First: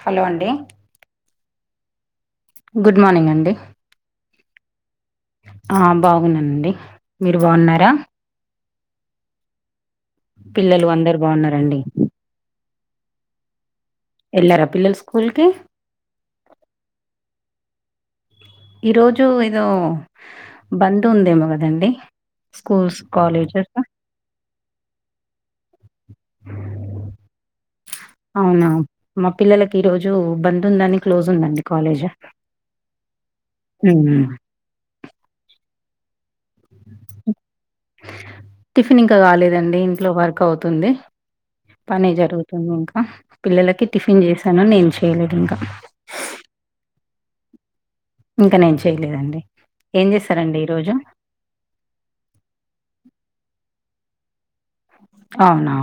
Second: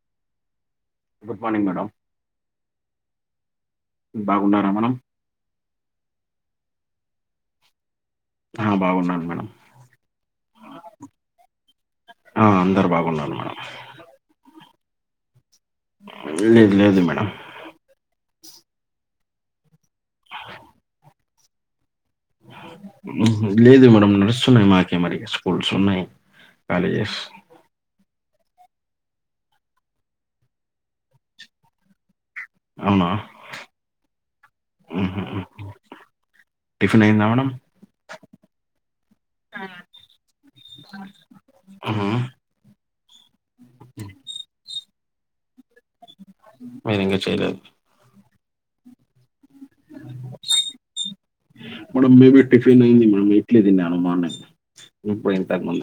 Hello అండి good morning madam good morning అండి బాగున్నారా మనం బాగున్నానండి మీరు బాగున్నారా ఆ బాగున్నాన్ మేడం పిల్లలు అందరు బాగున్నార అండి ఆ అందరు బాగున్నారు మేడం ఎల్లార పిల్లలు స్కూల్ కి [unintelligible] లేదు మేడం ఈ రోజు ఏదో బంద్ ఉందేమో కదండి స్కూల్స్ కాలేజెస్ లేదు మేడం నడుస్ తున్నాయి మాకి మరి స్కూల్స్ ఉన్నాయి కాలేజెస్ అవునా మా పిల్లలకి ఈ రోజు బంద్ ఉందని క్లోజ్ ఉందండి కాలేజ్ అవునా ఉమ్. ఉహు టిఫిన్ అయిందా మేడం టిఫిన్ ఇంక కాలేదండి ఇంట్లో వర్క్ అవుతుంది అహ [unintelligible] ఇంక పిల్లలకి టిఫిన్ చేశాను నేను చేయలేదు ఇంకా మీరు ఇంక చేయలేదు ఇంక నేన్ చేయలేదండి ఏం చేస్తారంండి ఈరోోజు మేడం మేబి టిఫిన్ అయింది మేడం ఇడ్లీ తిన్నాను బాగున్నాయ్ అవునా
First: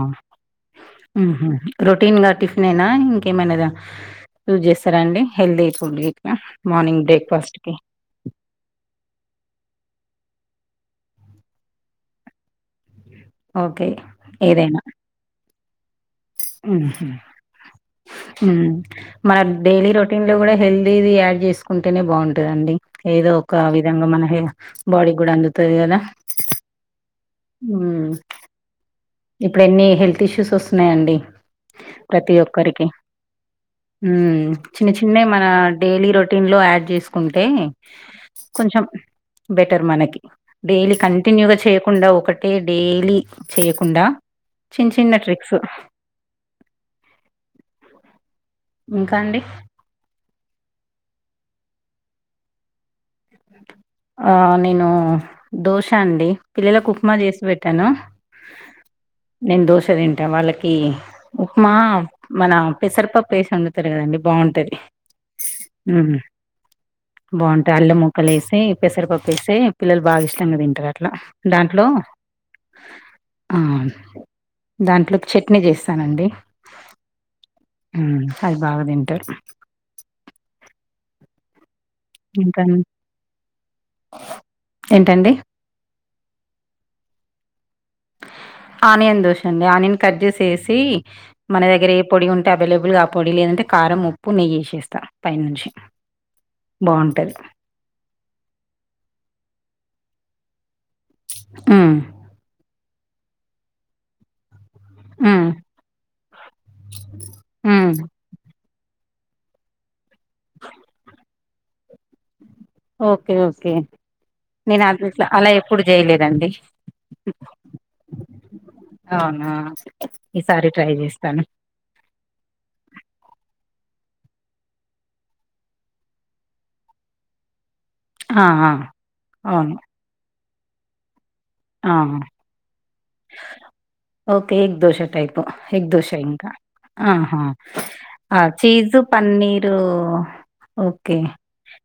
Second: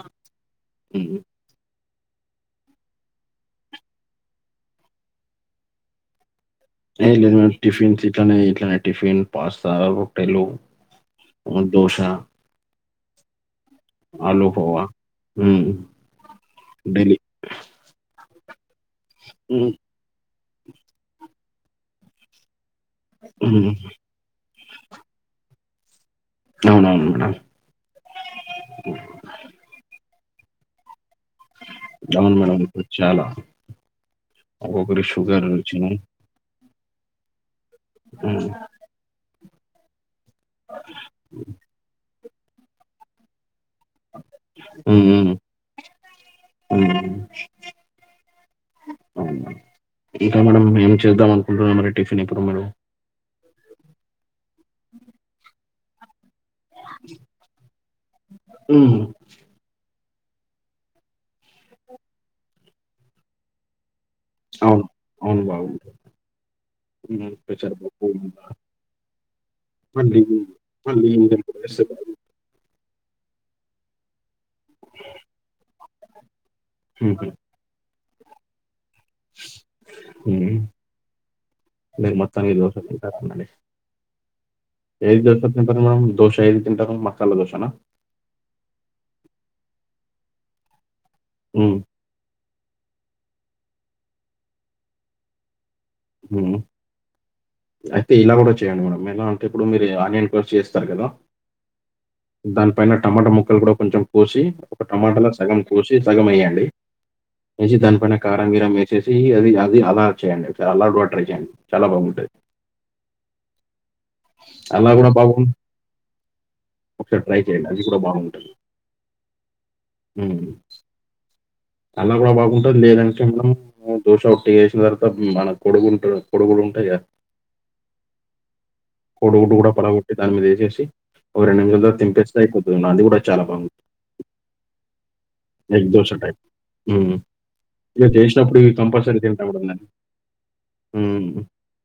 ఉహు రొటీన్గ టిఫిన్ అయినా ఇంకేమైన దా యూజ్ చేస్తారా అండి హెల్దీ ఫుడ్ గట్ లేదు లేదు మేడం టిఫిన్ చే ఇట్లనే ఇట్లనే టిఫిన్ పాస్తా రొట్టెలు వన్ దోశ ఓకే ఆలు ఏదైనా హోవా ఉహు డైలీ ఉమ్ మన మ్మ్. డైలీ రొటీన్ లో కూడ హెల్దీది యాడ్ చేసుకుంటేనే బాగుంటదండి ఏదో ఒక మ్మ్. విధంగా మన హె బాడీ కూడా అందుతుంది కదా అవునవును మేడం ఉ ఉ ఇప్పుడు ఎన్ని హెల్త్ ఇష్యూస్ వస్తున్నాయ్ అండి ప్రతి అవును మేడం ఒక్కరికి ఇప్పుడు చాలా ఉమ్ చిన్న ఒక్కొక్కరి చిన్నవి షుగర్ మన వచ్చినాయి డైలీ రో టిన్లో యాడ్ చేసుకుంటే ఉమ్, కొంచెం బెటర్ మనకి డైలీ కంటిన్యూగ చేయకుండా ఒకటే డైలీ చేయకు కుండా చిన్న చిన్న ట్రిక్స్ ఉ ఇంకా అండి ఇంక మేడం ఏం చేద్దాం అనుకుంటున్నా మరి టిఫిన్ ఇప్పుడు మేడం ఆ నేను దోశ అండి పిల్లలకు ఉప్మా చేసి పెట్టాను ఉమ్, నేను దోశ తింటా వాళ్ళకి ఉప్మా మన పెసరపప్పు వేసాన్ చూడు తర కదండి బాగుంటది అవును అవును బాగుంటుంది ఉహు బాగుంటాయి అల్ల పెసరపప్పు ముక్కలు వేసి పెసరిపప్పు వేసి పిల్లలు మళ్ళీ బాగాఇష్టంగా తింటారు మళ్ళీ అట్లా ఇంకేం వేస్తే దాంట్లో బాగుంటుంది. ఆ దాంట్లోకి చెట్నీ చేస్తానండి ఉమ్, అది బాగ తింటారు ఎయ్ మీరు మొత్తానికి ఇంకా దోస తింటార్ అనండి ఏ ఏంటండి దస తింటారు మేమ్ దోశ ఏది తింటరు మసాల దోశ న ఆనియన్ దోశ అండి ఆనియన్ కట్ చేసేసి మన ఉమ్, దగ్గర ఏ పొడి ఉంటే అవైలబుల్గా ఆ పొడి లేదంటే కారం ఉప్పు నెయ్యి వేసేస్తా పైననుంచి ఉమ్ అయితే ఇలా కూడా చేయండి మేడం ఎలా అంటే ఇప్పుడు మీరు ఆనియన్ కోసి చేస్త స్తారు కదా హ్మ్. దాని పైన టమాటా ముక్కలు కూడా కొంచెం పోసి ఒక టమాటాలో హ్మ్. సగం కోసి సగం వేయండి ఎసి హ్మ్. దానిపైన కారం గీరం వేసేసి అది అది అలా చేయండి చలా బాగా ట్రై చేయండి చాలా బాగుంటుది ఓకే ఓకే నేను అలా అట్ కూడా ఇట్లా అలా బాగుంటుంది ఎప్పుడు చేయలేదండి ఒకసారి ట్రై చేయండి అది కూడా బాగుంటుంది అవునా ఉమ్. ఈసారి ట్రై చేస్తాను అలా కూడా బాగుంటది లేదంటే మనం దోశ ఒట్టి వేసిన తర్వాత మన కొడుగుంట కొడుగులు ఉంటాయి కదా ఆ! ఆ! కోడుగుడు కూడా అవును. పగలగొట్టి దాని మీద వేసేసి ఒక రెండు ఆ! నిమిషాలో దింపేస్తే అయిపోతుంది అది కూడా చాలా బాగుంది okay egg dosa type egg dosa ఇంకా ఉమ్. ఆహా ఇక ఆ చేసినప్పుడు ఇవి చీస్ కంపల్సరీ తింటాం కూడా పన్నీరు దాన్ని ఓకే ఉమ్.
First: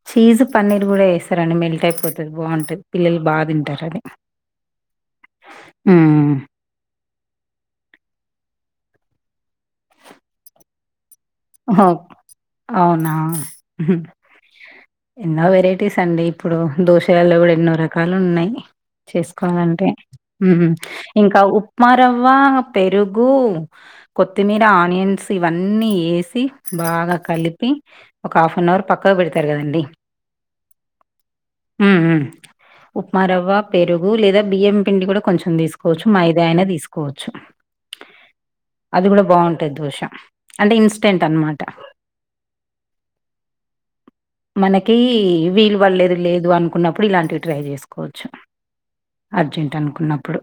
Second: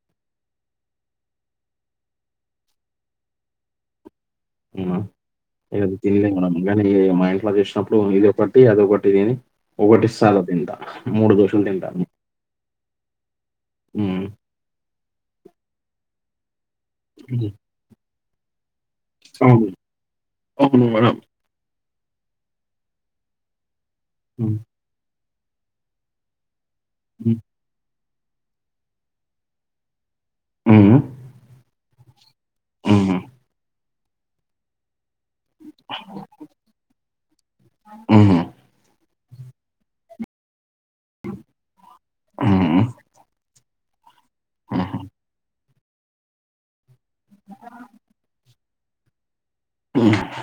చీజు పన్నీర్ కూడా వేస్తారండి మెల్ట్ అయిపోతుంది బాగుంటుంది పిల్లలు బా తింటారు అది మేమ ఏం తినలే మేడం కాని మా ఇంట్లో చూసినప్పుడు ఇది ఒకటి అదొకటి దీని ఒకటి సాదా తింటా మూడు దోశలు ఓహో తింటాను అవునా ఉమ్, ఎన్నో వెరైటీస్ అండి ఇప్పుడు దోశలలో ఉమ్, కూడా ఎన్నో రకాలు ఉన్నాయి అవును చేసుకోవాలంటే ఉమ్ అవును మేడం ఇంకా ఉ ఉప్మ రవ్వ పెరుగు ఉమ్, కొత్తిమీర ఆనియన్స్ ఇవన్నీ వేసి బాగా ఉమ్, కలిపి ఒక హాఫ్ అన్ అవర్ పక్కకు పెడతారు కదండీ ఉహుమ్ ఉమ్ ఉమ్ ఉప్మారవ్వ పెరుగు లేదా బియ్యం పిండి కూడా కొంచెం తీసుకోవచ్చు మైదా అయిన తీసుకోవచ్చు ఉమ్, అది కూడా బాగుంటాది దోష అంటే ఇన్స్టెంట్ అన్నమాట ఆహుం మనకి వీలు పడలేదు లేదు అనుకున్నప్పుడు ఇలాంటివి ట్రై చేసుకోవచ్చు అర్జెంట్ ఉమ్. అనుకున్నప్పుడు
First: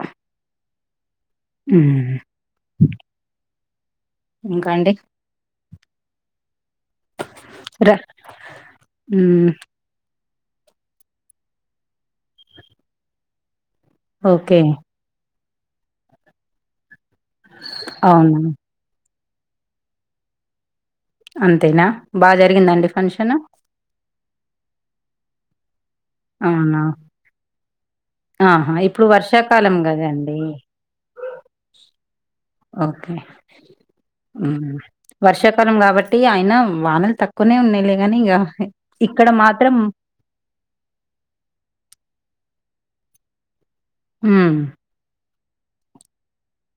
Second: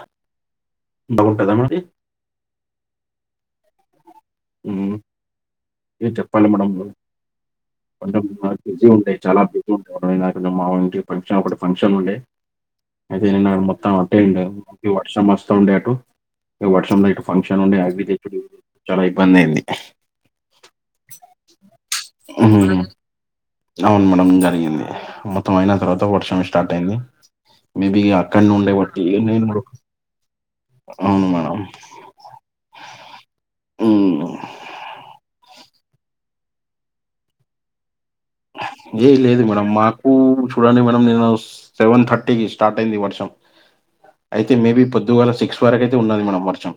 బాగుంటుందా మేడం ఇది? ఉమ్ ఉమ్ ఇక చెప్పండి మేడం ర కొంచెం బిజి ఉంటాయి చాలా హ్మ్. బిజి ఎ మా ఇంటికి ఫంక్షన్ ఒకటి ఫంక్షన్ ఉండే అయితే నేను మొత్తం ఏండి ఓకే. ఈ వర్షం వస్తా ఉండే అటు ఈ వర్షంలో ఇటు ఫంక్షన్ ఉండే అవి తేచుడు అవును. చాలా ఇబ్బంది అయింది అంతేనా బాగా ఉమ్, జరిగిందండి ఫంక్షన్ అవును మేడం జరిగింది మొత్తం అయిన తర్వాత వర్షం స్టార్ట్ అవునా? అయింది మేబి ఆహా ఇప్పుడు వర్షాకాలం కదండి అవును మేడం ఓకే ఉమ్, ఉమ్ వర్షాకాలం కాబట్టి ఆయన వానలు తక్కువనే ఉన్నాలే గాని ఇక ఏ లేదు మేడమ్ మాకు చూడండి మేడం నేను సెవెన్ థర్టీకి స్టార్ట్ అయింది వర్షం అయితే హ్మ్. మేబీ పొద్దుగాల సిక్స్ వరకు అయితే ఉన్నది మేడం వర్షం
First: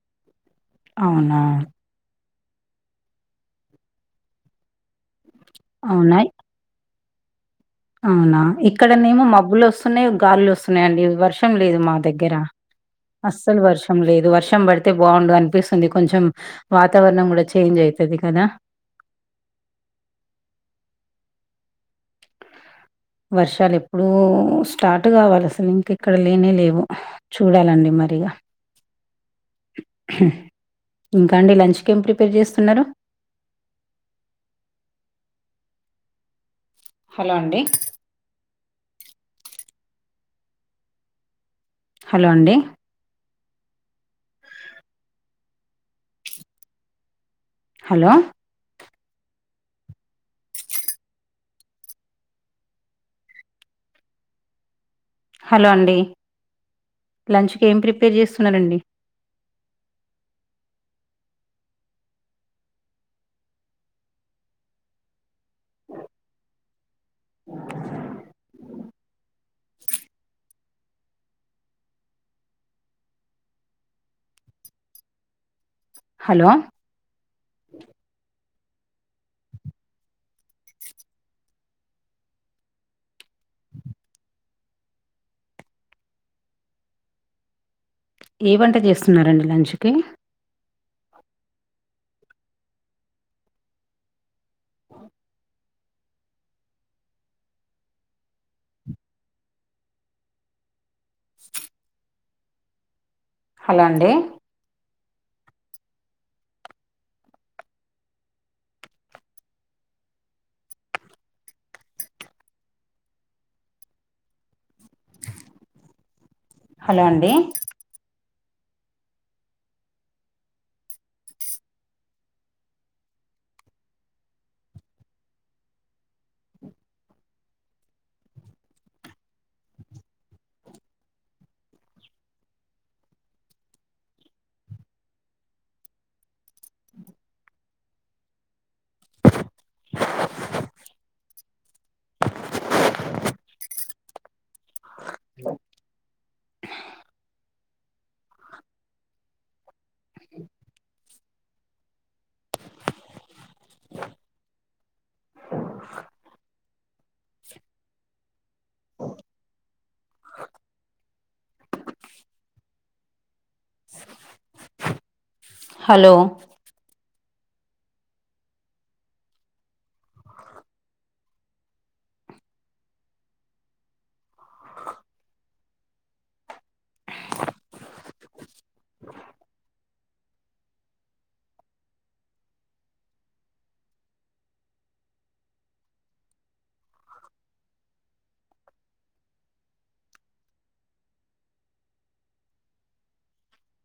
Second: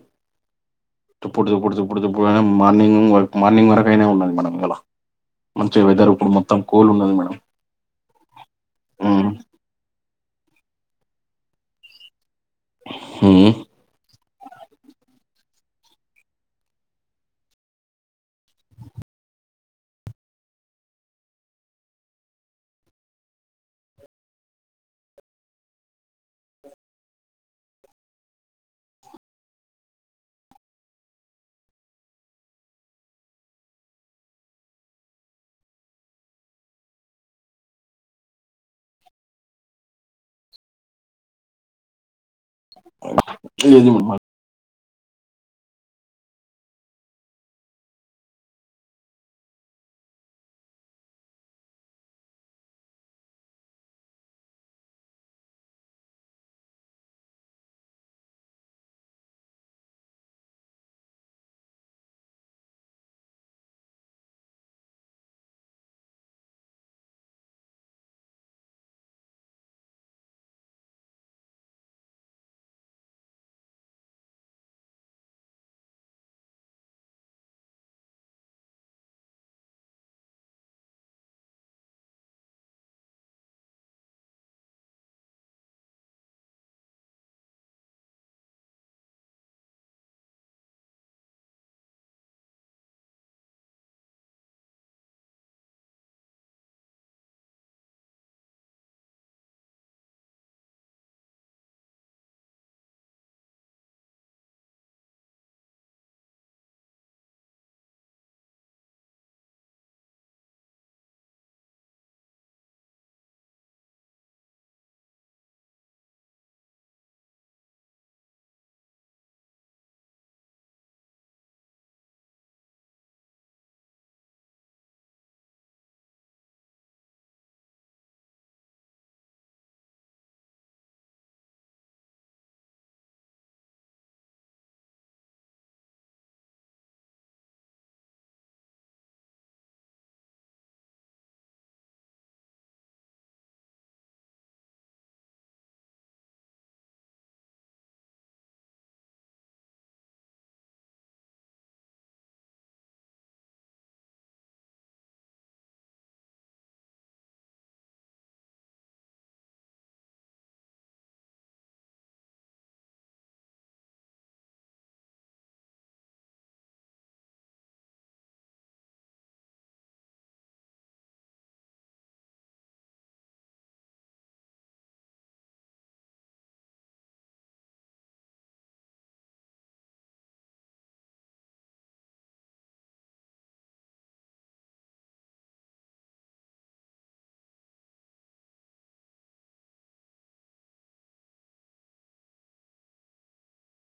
అవునా? తుప్పుడు తుప్పుడు తుప్పుడు తప్పుడుప్పుడు మార్నింగ్ మార్నింగ్ వరకు అయినా ఉన్నది మనకు ఇయాలా మంచి వెదర్ అవునా? ఇప్పుడు మొత్తం కూల్ ఉన్నది మేడం అవునా ఇక్కడనేమో ఉమ్. మబ్బులు వస్తున్నాయి గాలులు వస్తున్నాయిండి వర్షం లేదు మా దగ్గర ఉమ్. అస్సలు వర్ష తం లేదు. వర్షం పడితే బాగుండు అనిపిస్తుంది. కొంచెం వాతావరణం కూడా చేంజ్ అయితది కదా వర్షాలు ఎప్పుడో స్టార్ట్ కావాలి అసలు ఇంక ఇక్కడ లేనే లేవు చూడాలండి మరి ఇగా ఇంకా అండి లంచ్ కి ఏం ప్రిపేర్ చేస్తున్నారు. హలో అండి హలో అండి [unintelligible] హలో హలో అండి లంచ్ కి ఏం ప్రిపేర్ చేస్తున్నరండి హలో ఏ వంట చేస్తున్నారండి లంచ్ కి హలో అండి హలో అండీ హలో